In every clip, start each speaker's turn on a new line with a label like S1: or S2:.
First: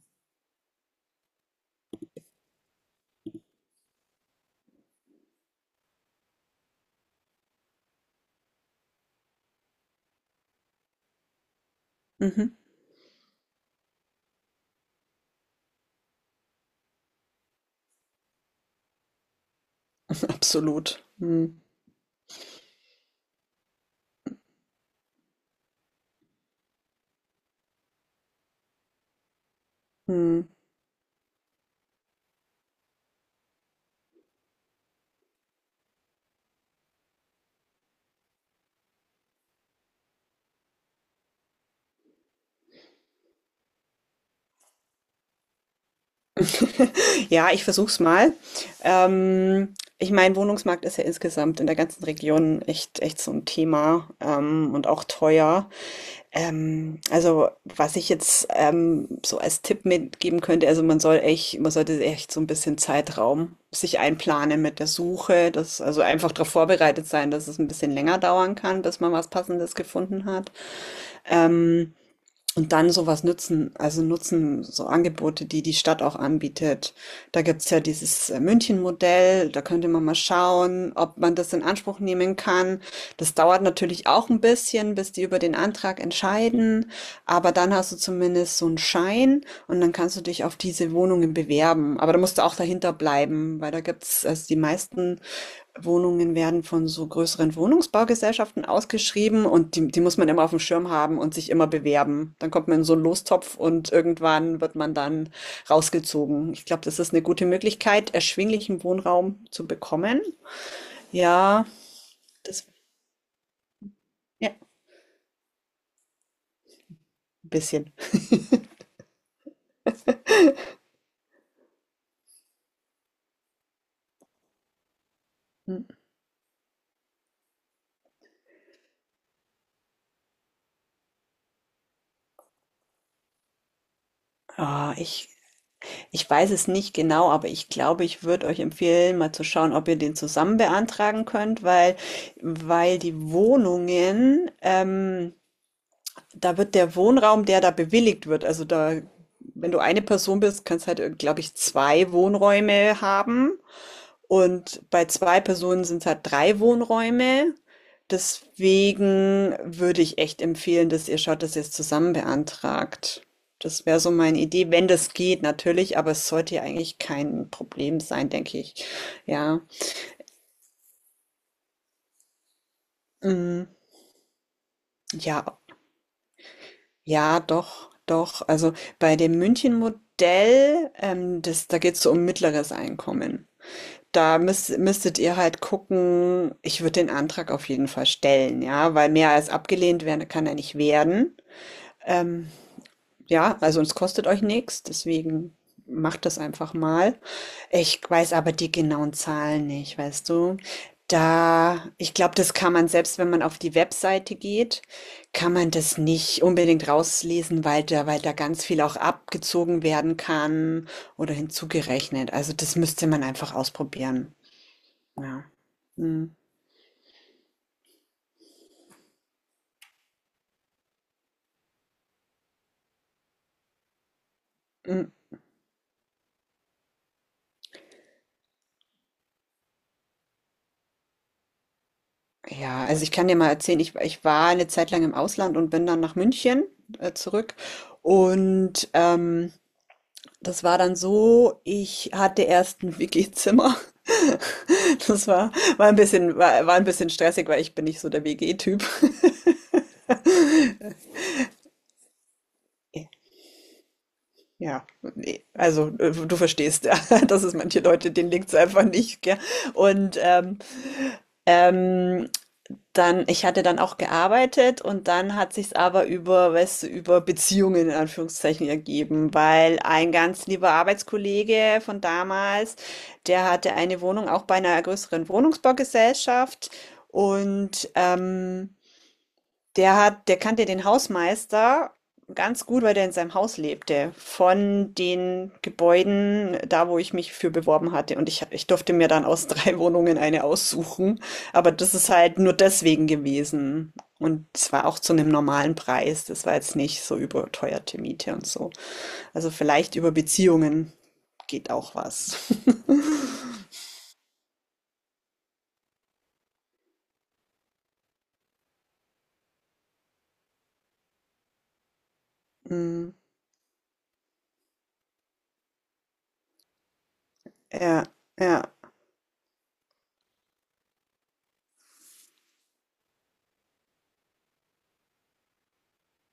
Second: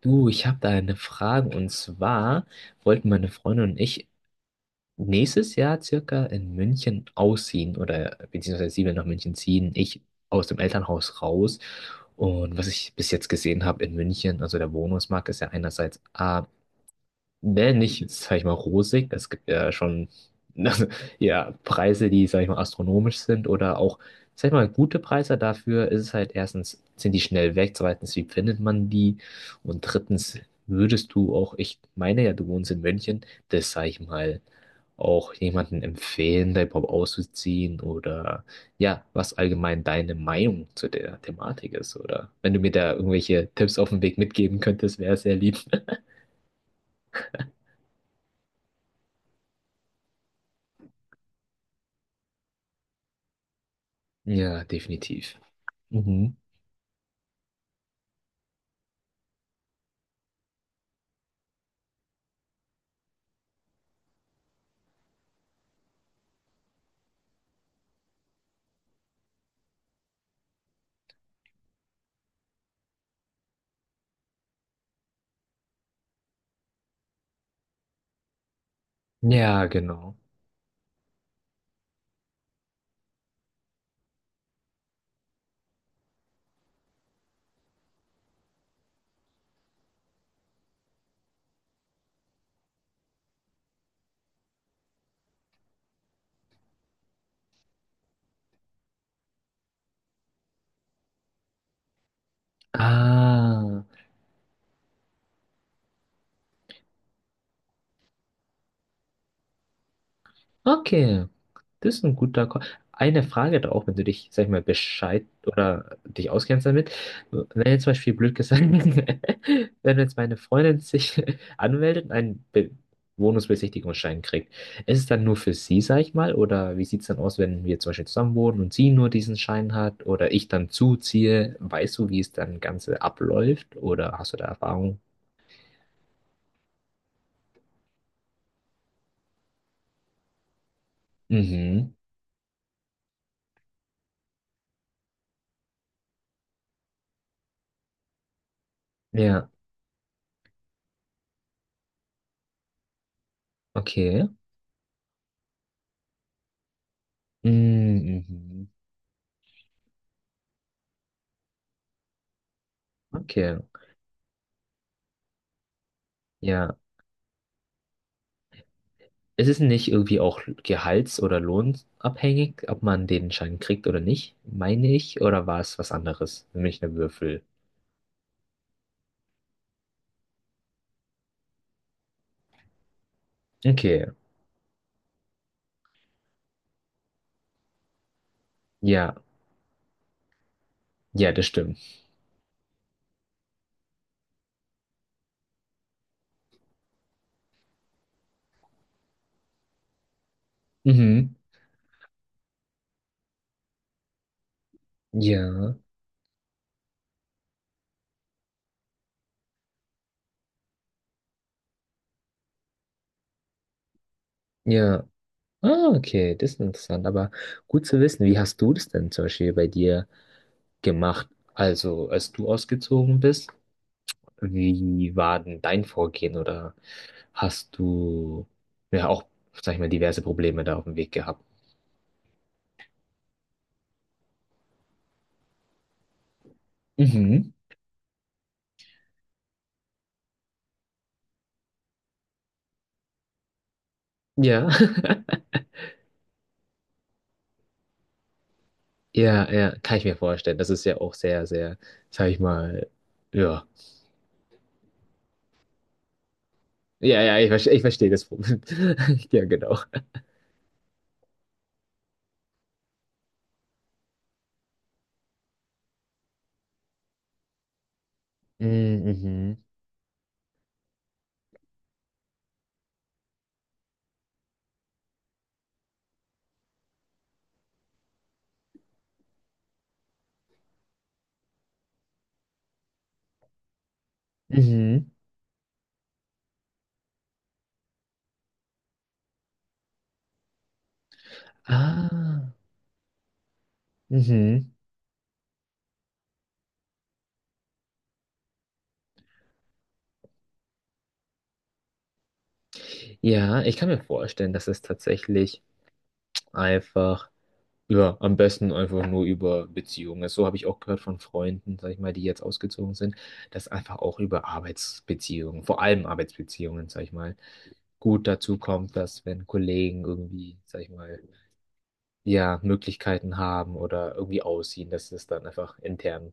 S1: Du, ich habe da eine Frage und zwar wollten meine Freundin und ich nächstes Jahr circa in München ausziehen oder beziehungsweise sie will nach München ziehen, ich aus dem Elternhaus raus.
S2: Mhm.
S1: Und was ich bis jetzt gesehen habe in München, also der Wohnungsmarkt ist ja einerseits ne, nicht, sag ich mal, rosig. Es gibt ja schon ja,
S2: Mhm.
S1: Preise, die, sag ich mal, astronomisch sind oder auch, sag ich mal, gute Preise. Dafür ist es halt erstens, sind die schnell weg, zweitens, wie findet man die? Und drittens,
S2: Mhm.
S1: würdest du auch, ich meine ja, du wohnst in München, das, sag ich mal, auch jemanden empfehlen, da überhaupt auszuziehen oder ja, was allgemein deine Meinung zu der Thematik ist oder wenn du mir da irgendwelche Tipps auf den Weg mitgeben könntest, wäre es sehr lieb.
S2: Ja, ich versuch's mal. Ich meine, Wohnungsmarkt ist ja insgesamt in der ganzen Region echt, echt so ein Thema
S1: Ja,
S2: und auch
S1: definitiv.
S2: teuer.
S1: Mhm.
S2: Also was ich jetzt so als Tipp mitgeben könnte, also man sollte echt so ein bisschen Zeitraum sich einplanen mit der Suche, dass also einfach darauf vorbereitet sein, dass es ein bisschen länger dauern kann, bis man was Passendes gefunden hat. Ähm, Und dann sowas nutzen, also nutzen so Angebote, die die Stadt auch anbietet. Da gibt's ja dieses München-Modell, da
S1: Ja,
S2: könnte man mal
S1: genau.
S2: schauen, ob man das in Anspruch nehmen kann. Das dauert natürlich auch ein bisschen, bis die über den Antrag entscheiden, aber dann hast du zumindest so einen Schein und dann kannst du dich auf diese Wohnungen bewerben. Aber da musst du auch dahinter bleiben, weil da gibt's also die meisten Wohnungen werden von so größeren Wohnungsbaugesellschaften ausgeschrieben und die muss man immer auf dem Schirm haben und sich immer bewerben. Dann kommt man in so einen Lostopf
S1: Ah,
S2: und irgendwann wird man dann rausgezogen. Ich glaube, das ist eine gute Möglichkeit, erschwinglichen Wohnraum zu bekommen.
S1: okay.
S2: Ja,
S1: Das ist ein guter Call.
S2: das,
S1: Eine Frage da auch, wenn du dich, sag ich
S2: ja, ein
S1: mal, Bescheid oder dich auskennst damit. Wenn jetzt zum
S2: bisschen.
S1: Beispiel blöd gesagt, wenn jetzt meine Freundin sich anmeldet und einen Be Wohnungsbesichtigungsschein kriegt, ist es dann nur für sie,
S2: Hm.
S1: sag ich mal, oder wie sieht es dann aus, wenn wir zum Beispiel zusammen wohnen und sie nur diesen Schein hat oder ich dann zuziehe? Weißt du, wie es dann Ganze abläuft oder hast du da
S2: Ah,
S1: Erfahrung?
S2: ich weiß es nicht genau, aber ich glaube, ich würde euch empfehlen, mal zu schauen, ob ihr den zusammen beantragen könnt,
S1: Mhm.
S2: weil, weil die Wohnungen, da wird der Wohnraum, der da bewilligt wird, also da,
S1: Ja,
S2: wenn du eine Person bist, kannst halt, glaube ich, zwei Wohnräume haben.
S1: okay.
S2: Und bei zwei Personen sind es halt drei Wohnräume.
S1: Mm, mhm.
S2: Deswegen würde ich echt empfehlen, dass ihr schaut, dass ihr es zusammen beantragt.
S1: Okay,
S2: Das wäre so meine Idee, wenn das geht, natürlich, aber es sollte ja
S1: ja.
S2: eigentlich kein Problem sein, denke ich.
S1: Ist es
S2: Ja.
S1: nicht irgendwie auch gehalts- oder lohnabhängig, ob man den Schein
S2: Mm.
S1: kriegt oder nicht, meine ich,
S2: Ja.
S1: oder war es was anderes? Nämlich eine Würfel.
S2: Ja, doch, doch. Also bei dem München-Modell, das, da geht es so um mittleres Einkommen.
S1: Okay,
S2: Da müsstet ihr halt gucken, ich würde den Antrag auf jeden Fall stellen, ja, weil
S1: ja,
S2: mehr als abgelehnt werden kann er nicht
S1: ja,
S2: werden.
S1: das stimmt.
S2: Ähm, ja, also es kostet euch nichts, deswegen macht das einfach mal. Ich weiß aber die genauen Zahlen nicht, weißt du?
S1: Mhm.
S2: Da, ich glaube, das kann man selbst, wenn man auf die Webseite geht, kann man
S1: Ja,
S2: das nicht unbedingt rauslesen, weil da ganz viel auch abgezogen werden kann oder hinzugerechnet. Also das müsste man einfach ausprobieren.
S1: ja.
S2: Ja.
S1: Ah,
S2: Hm.
S1: okay, das ist interessant, aber gut zu wissen. Wie hast du das denn zum Beispiel bei dir gemacht? Also, als du ausgezogen bist,
S2: Hm.
S1: wie war denn dein Vorgehen oder hast du ja auch, sag ich mal, diverse Probleme da auf dem Weg gehabt?
S2: Ja, also ich kann dir mal erzählen, ich war eine Zeit lang im Ausland und bin dann nach München
S1: Mhm.
S2: zurück. Und das war dann so, ich hatte erst ein WG-Zimmer.
S1: Ja,
S2: Das war, war ein bisschen stressig, weil ich bin nicht so der WG-Typ.
S1: ja, ja, kann ich mir vorstellen. Das ist ja auch sehr, sehr, sag ich mal, ja.
S2: Ja, nee, also du verstehst,
S1: Ja, ja,
S2: dass es manche
S1: ich verstehe
S2: Leute,
S1: das
S2: denen liegt es
S1: Problem.
S2: einfach nicht, gell?
S1: Ja, genau.
S2: Und ähm, dann, ich hatte dann auch gearbeitet und dann hat sich's aber über, weißt du, über Beziehungen in Anführungszeichen
S1: Mm,
S2: ergeben,
S1: mhm.
S2: weil ein ganz lieber Arbeitskollege von damals, der hatte eine Wohnung auch bei einer größeren Wohnungsbaugesellschaft und der kannte den Hausmeister ganz gut, weil der in seinem Haus lebte, von
S1: Mhm.
S2: den Gebäuden da, wo ich mich für beworben hatte. Und ich durfte mir dann aus 3 Wohnungen eine aussuchen, aber das ist halt
S1: Ah,
S2: nur deswegen gewesen. Und
S1: mhm.
S2: es war auch zu einem normalen Preis. Das war jetzt nicht so überteuerte Miete und so. Also, vielleicht über Beziehungen geht auch was.
S1: Ja, ich kann mir vorstellen, dass es tatsächlich einfach. Ja, am besten einfach nur über Beziehungen. So habe ich auch gehört von Freunden, sag ich mal, die jetzt ausgezogen
S2: Mhm.
S1: sind, dass einfach auch über Arbeitsbeziehungen, vor allem Arbeitsbeziehungen, sag ich mal,
S2: Ja,
S1: gut dazu
S2: ja.
S1: kommt, dass wenn Kollegen irgendwie, sag ich mal, ja, Möglichkeiten haben oder irgendwie ausziehen, dass es dann einfach intern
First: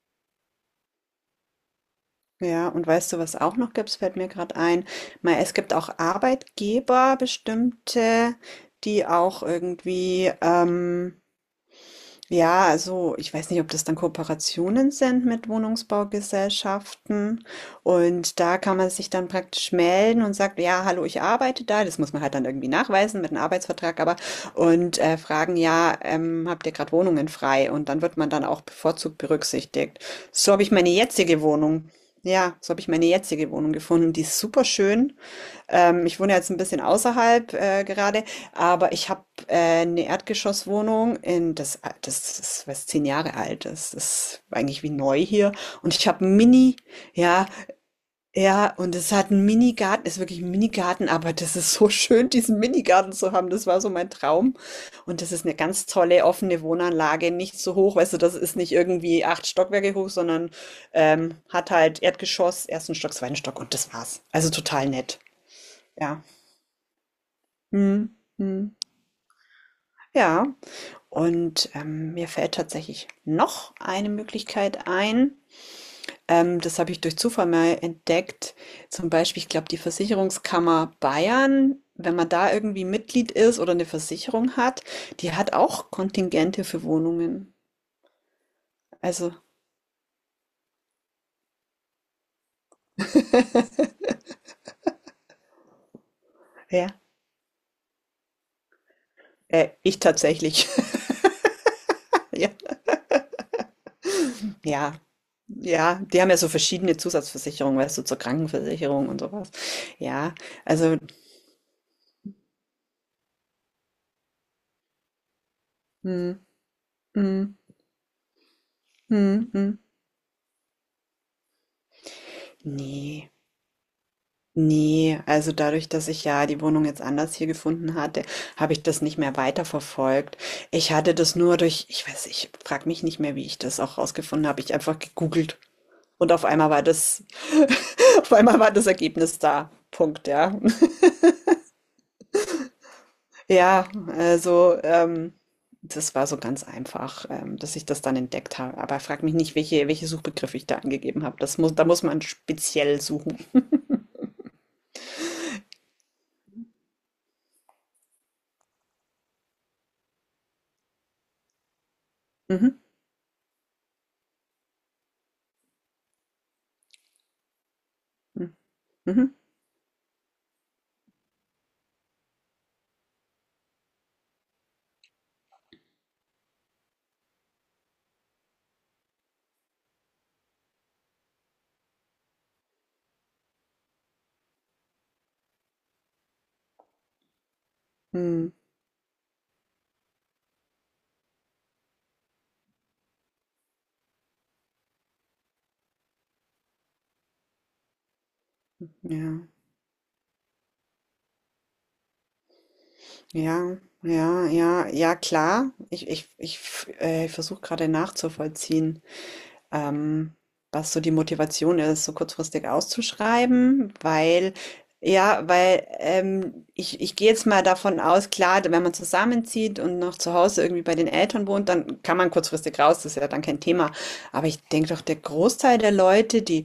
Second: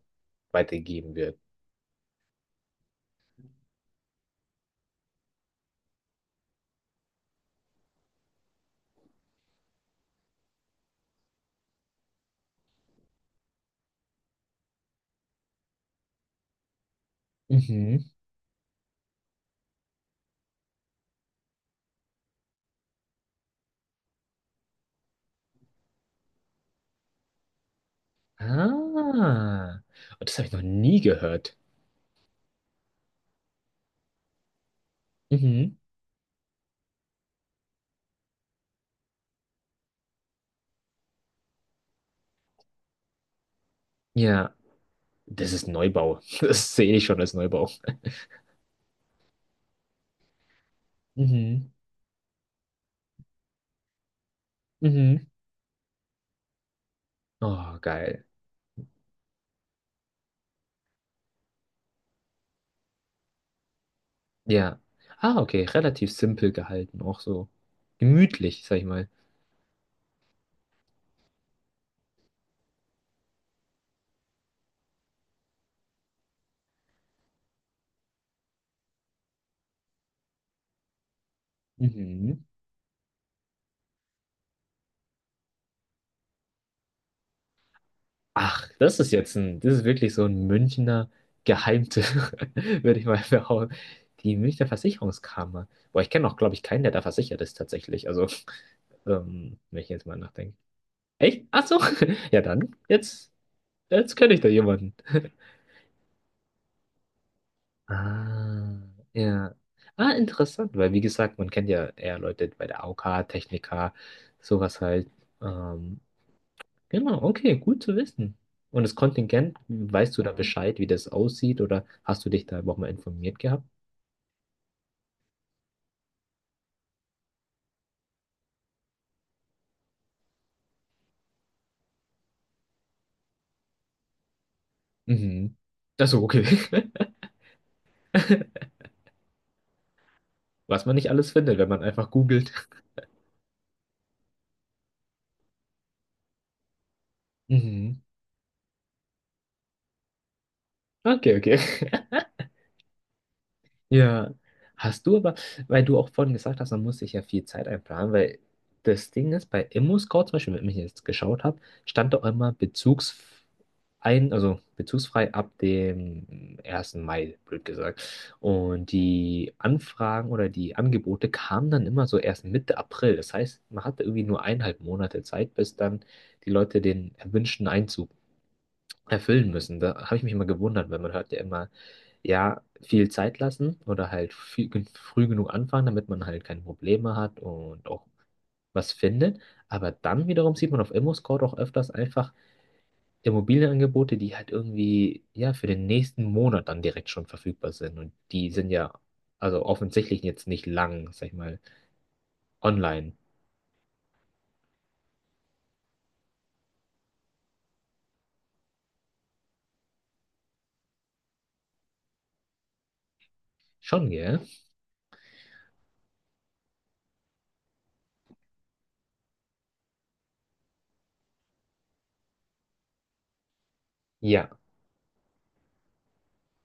S1: weitergegeben wird.
S2: Ja, und weißt du, was auch noch gibt? Es fällt mir gerade ein. Mei, es gibt auch Arbeitgeber, bestimmte, die auch irgendwie ja, also ich weiß nicht, ob das dann Kooperationen sind mit Wohnungsbaugesellschaften.
S1: Mhm.
S2: Und da kann man sich dann praktisch melden und sagt, ja, hallo, ich arbeite da. Das muss man halt dann irgendwie nachweisen mit einem Arbeitsvertrag, aber fragen, ja, habt ihr gerade Wohnungen frei? Und dann wird man dann auch bevorzugt
S1: Ah,
S2: berücksichtigt.
S1: und das habe
S2: So
S1: ich noch
S2: habe ich meine
S1: nie
S2: jetzige
S1: gehört.
S2: Wohnung. Ja, so habe ich meine jetzige Wohnung gefunden. Die ist super schön.
S1: Mhm.
S2: Ich wohne jetzt ein bisschen außerhalb gerade, aber ich habe eine Erdgeschosswohnung in das, das ist was zehn Jahre alt. Das ist
S1: Ja,
S2: eigentlich wie neu hier.
S1: das ist
S2: Und ich
S1: Neubau.
S2: habe einen
S1: Das sehe ich schon als
S2: Ja,
S1: Neubau.
S2: ja, und es hat einen Minigarten, ist wirklich ein Minigarten, aber das
S1: Mhm.
S2: ist so schön, diesen Minigarten zu haben. Das war so mein Traum. Und
S1: Mhm.
S2: das ist eine ganz tolle offene Wohnanlage, nicht so
S1: Oh,
S2: hoch, weißt du,
S1: geil.
S2: das ist nicht irgendwie acht Stockwerke hoch, sondern hat halt Erdgeschoss, ersten Stock, zweiten Stock und das war's. Also
S1: Ja.
S2: total nett.
S1: Ah, okay, relativ
S2: Ja.
S1: simpel gehalten, auch so
S2: Mhm,
S1: gemütlich,
S2: mhm.
S1: sag ich mal.
S2: Ja, und, mir fällt tatsächlich noch eine Möglichkeit ein. Das habe ich durch Zufall mal entdeckt. Zum Beispiel, ich glaube, die Versicherungskammer Bayern, wenn man
S1: Mhm.
S2: da irgendwie Mitglied ist oder eine Versicherung hat, die hat auch Kontingente für Wohnungen.
S1: Ach, das ist jetzt
S2: Also,
S1: das ist wirklich so ein Münchner Geheimtipp, würde ich mal behaupten. Die Münchner Versicherungskammer. Boah, ich kenne auch, glaube ich, keinen, der
S2: ja,
S1: da versichert ist tatsächlich. Also, wenn ich
S2: ich
S1: jetzt mal nachdenke.
S2: tatsächlich.
S1: Echt? Ach so. Ja,
S2: Ja,
S1: dann, jetzt kenne ich da
S2: ja,
S1: jemanden.
S2: ja, die haben ja so verschiedene Zusatzversicherungen, weißt du, zur
S1: Ah,
S2: Krankenversicherung und sowas.
S1: ja. Ah,
S2: Ja,
S1: interessant, weil
S2: also
S1: wie gesagt, man kennt ja eher Leute bei der AOK, Techniker, sowas halt. Ähm,
S2: mhm,
S1: genau, okay,
S2: mhm.
S1: gut zu wissen. Und das
S2: Mhm,
S1: Kontingent,
S2: mhm.
S1: weißt du da Bescheid, wie das aussieht, oder hast du dich da überhaupt mal
S2: Ne,
S1: informiert gehabt?
S2: ne. Also, dadurch, dass ich ja die Wohnung jetzt anders hier gefunden hatte, habe ich das nicht mehr weiterverfolgt. Ich hatte das nur durch ich frage mich nicht mehr, wie ich das auch rausgefunden habe. Ich einfach
S1: Mhm.
S2: gegoogelt
S1: Achso,
S2: und
S1: okay.
S2: auf einmal war das auf einmal war das Ergebnis da. Punkt, ja.
S1: Was man nicht alles findet, wenn man einfach googelt.
S2: Ja, also, das war so ganz einfach, dass ich
S1: Mhm.
S2: das dann entdeckt habe. Aber frag mich nicht, welche Suchbegriffe ich da angegeben
S1: Okay,
S2: habe.
S1: okay.
S2: Das muss da muss man speziell suchen.
S1: Ja, hast du aber, weil du auch vorhin gesagt hast, man muss sich ja viel Zeit einplanen, weil das Ding ist, bei ImmoScout zum Beispiel, wenn ich jetzt geschaut habe, stand doch immer
S2: Mhm.
S1: bezugs ein, also bezugsfrei ab dem 1. Mai, blöd gesagt.
S2: Mhm.
S1: Und
S2: Mhm.
S1: die Anfragen oder die Angebote kamen dann immer so erst Mitte April. Das heißt, man hatte irgendwie nur eineinhalb Monate Zeit, bis dann die Leute den erwünschten Einzug erfüllen müssen. Da habe ich mich immer gewundert, weil man hört ja immer, ja, viel Zeit lassen oder halt viel, früh genug anfangen, damit man halt keine Probleme hat und auch
S2: Mhm.
S1: was findet. Aber dann wiederum sieht man auf ImmoScout auch öfters einfach Immobilienangebote, die halt irgendwie, ja, für den nächsten Monat dann direkt schon verfügbar sind. Und die sind ja,
S2: Ja,
S1: also offensichtlich jetzt nicht lang, sag ich mal, online.
S2: ja, ja, ja, ja, klar. Ich versuche gerade nachzuvollziehen, ähm, was so die Motivation ist, so kurzfristig auszuschreiben,
S1: Schon, gell?
S2: weil, ja, weil ich gehe jetzt mal davon aus, klar, wenn man zusammenzieht und noch zu Hause irgendwie bei den Eltern wohnt, dann kann man kurzfristig raus, das ist ja dann kein Thema. Aber
S1: Ja.
S2: ich denke doch, der Großteil der Leute, die,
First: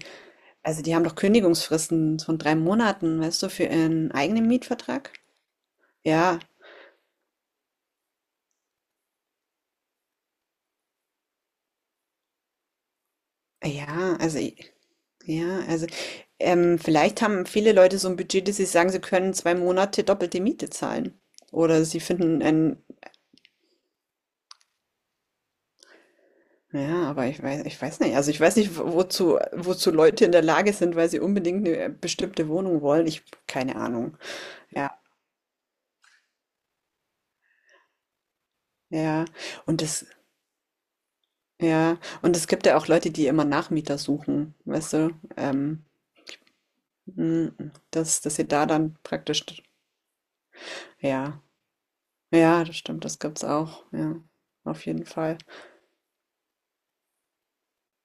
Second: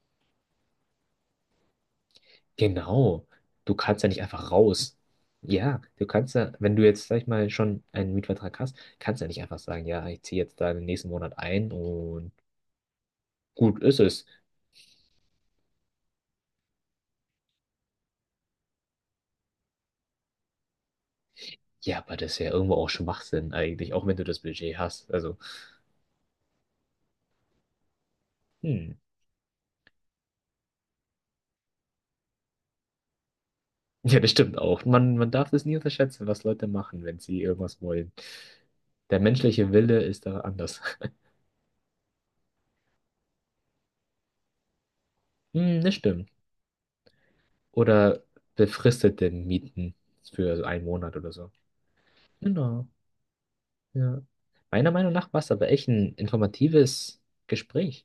S2: also die haben doch Kündigungsfristen von drei Monaten,
S1: Genau.
S2: weißt du, für
S1: Du kannst ja
S2: ihren
S1: nicht
S2: eigenen
S1: einfach raus.
S2: Mietvertrag.
S1: Ja, du kannst
S2: Ja.
S1: ja, wenn du jetzt, sag ich mal, schon einen Mietvertrag hast, kannst du ja nicht einfach sagen, ja, ich ziehe jetzt da den nächsten Monat ein und gut ist
S2: Ja,
S1: es.
S2: also i ja, also, vielleicht haben viele Leute so ein Budget, dass sie sagen, sie können 2 Monate doppelte Miete zahlen. Oder
S1: Ja,
S2: sie
S1: aber das ist
S2: finden
S1: ja irgendwo
S2: ein
S1: auch Schwachsinn eigentlich, auch wenn du das Budget hast. Also,
S2: ja, aber ich weiß nicht. Also, ich weiß nicht, wo
S1: hm.
S2: wozu Leute in der Lage sind, weil sie unbedingt eine bestimmte Wohnung wollen. Ich keine Ahnung.
S1: Ja, das stimmt auch.
S2: Ja,
S1: Man darf das nie unterschätzen, was Leute machen, wenn sie irgendwas wollen. Der
S2: ja.
S1: menschliche
S2: Und
S1: Wille
S2: das
S1: ist da anders.
S2: ja, und es gibt ja auch Leute, die immer Nachmieter suchen, weißt du?
S1: Hm, das stimmt.
S2: Mhm,
S1: Oder
S2: dass sie da dann
S1: befristete
S2: praktisch
S1: Mieten für einen Monat oder
S2: ja,
S1: so.
S2: ja, das
S1: Genau.
S2: stimmt, das gibt's auch, ja,
S1: Ja.
S2: auf
S1: Meiner
S2: jeden
S1: Meinung nach
S2: Fall.
S1: war es aber echt ein informatives Gespräch.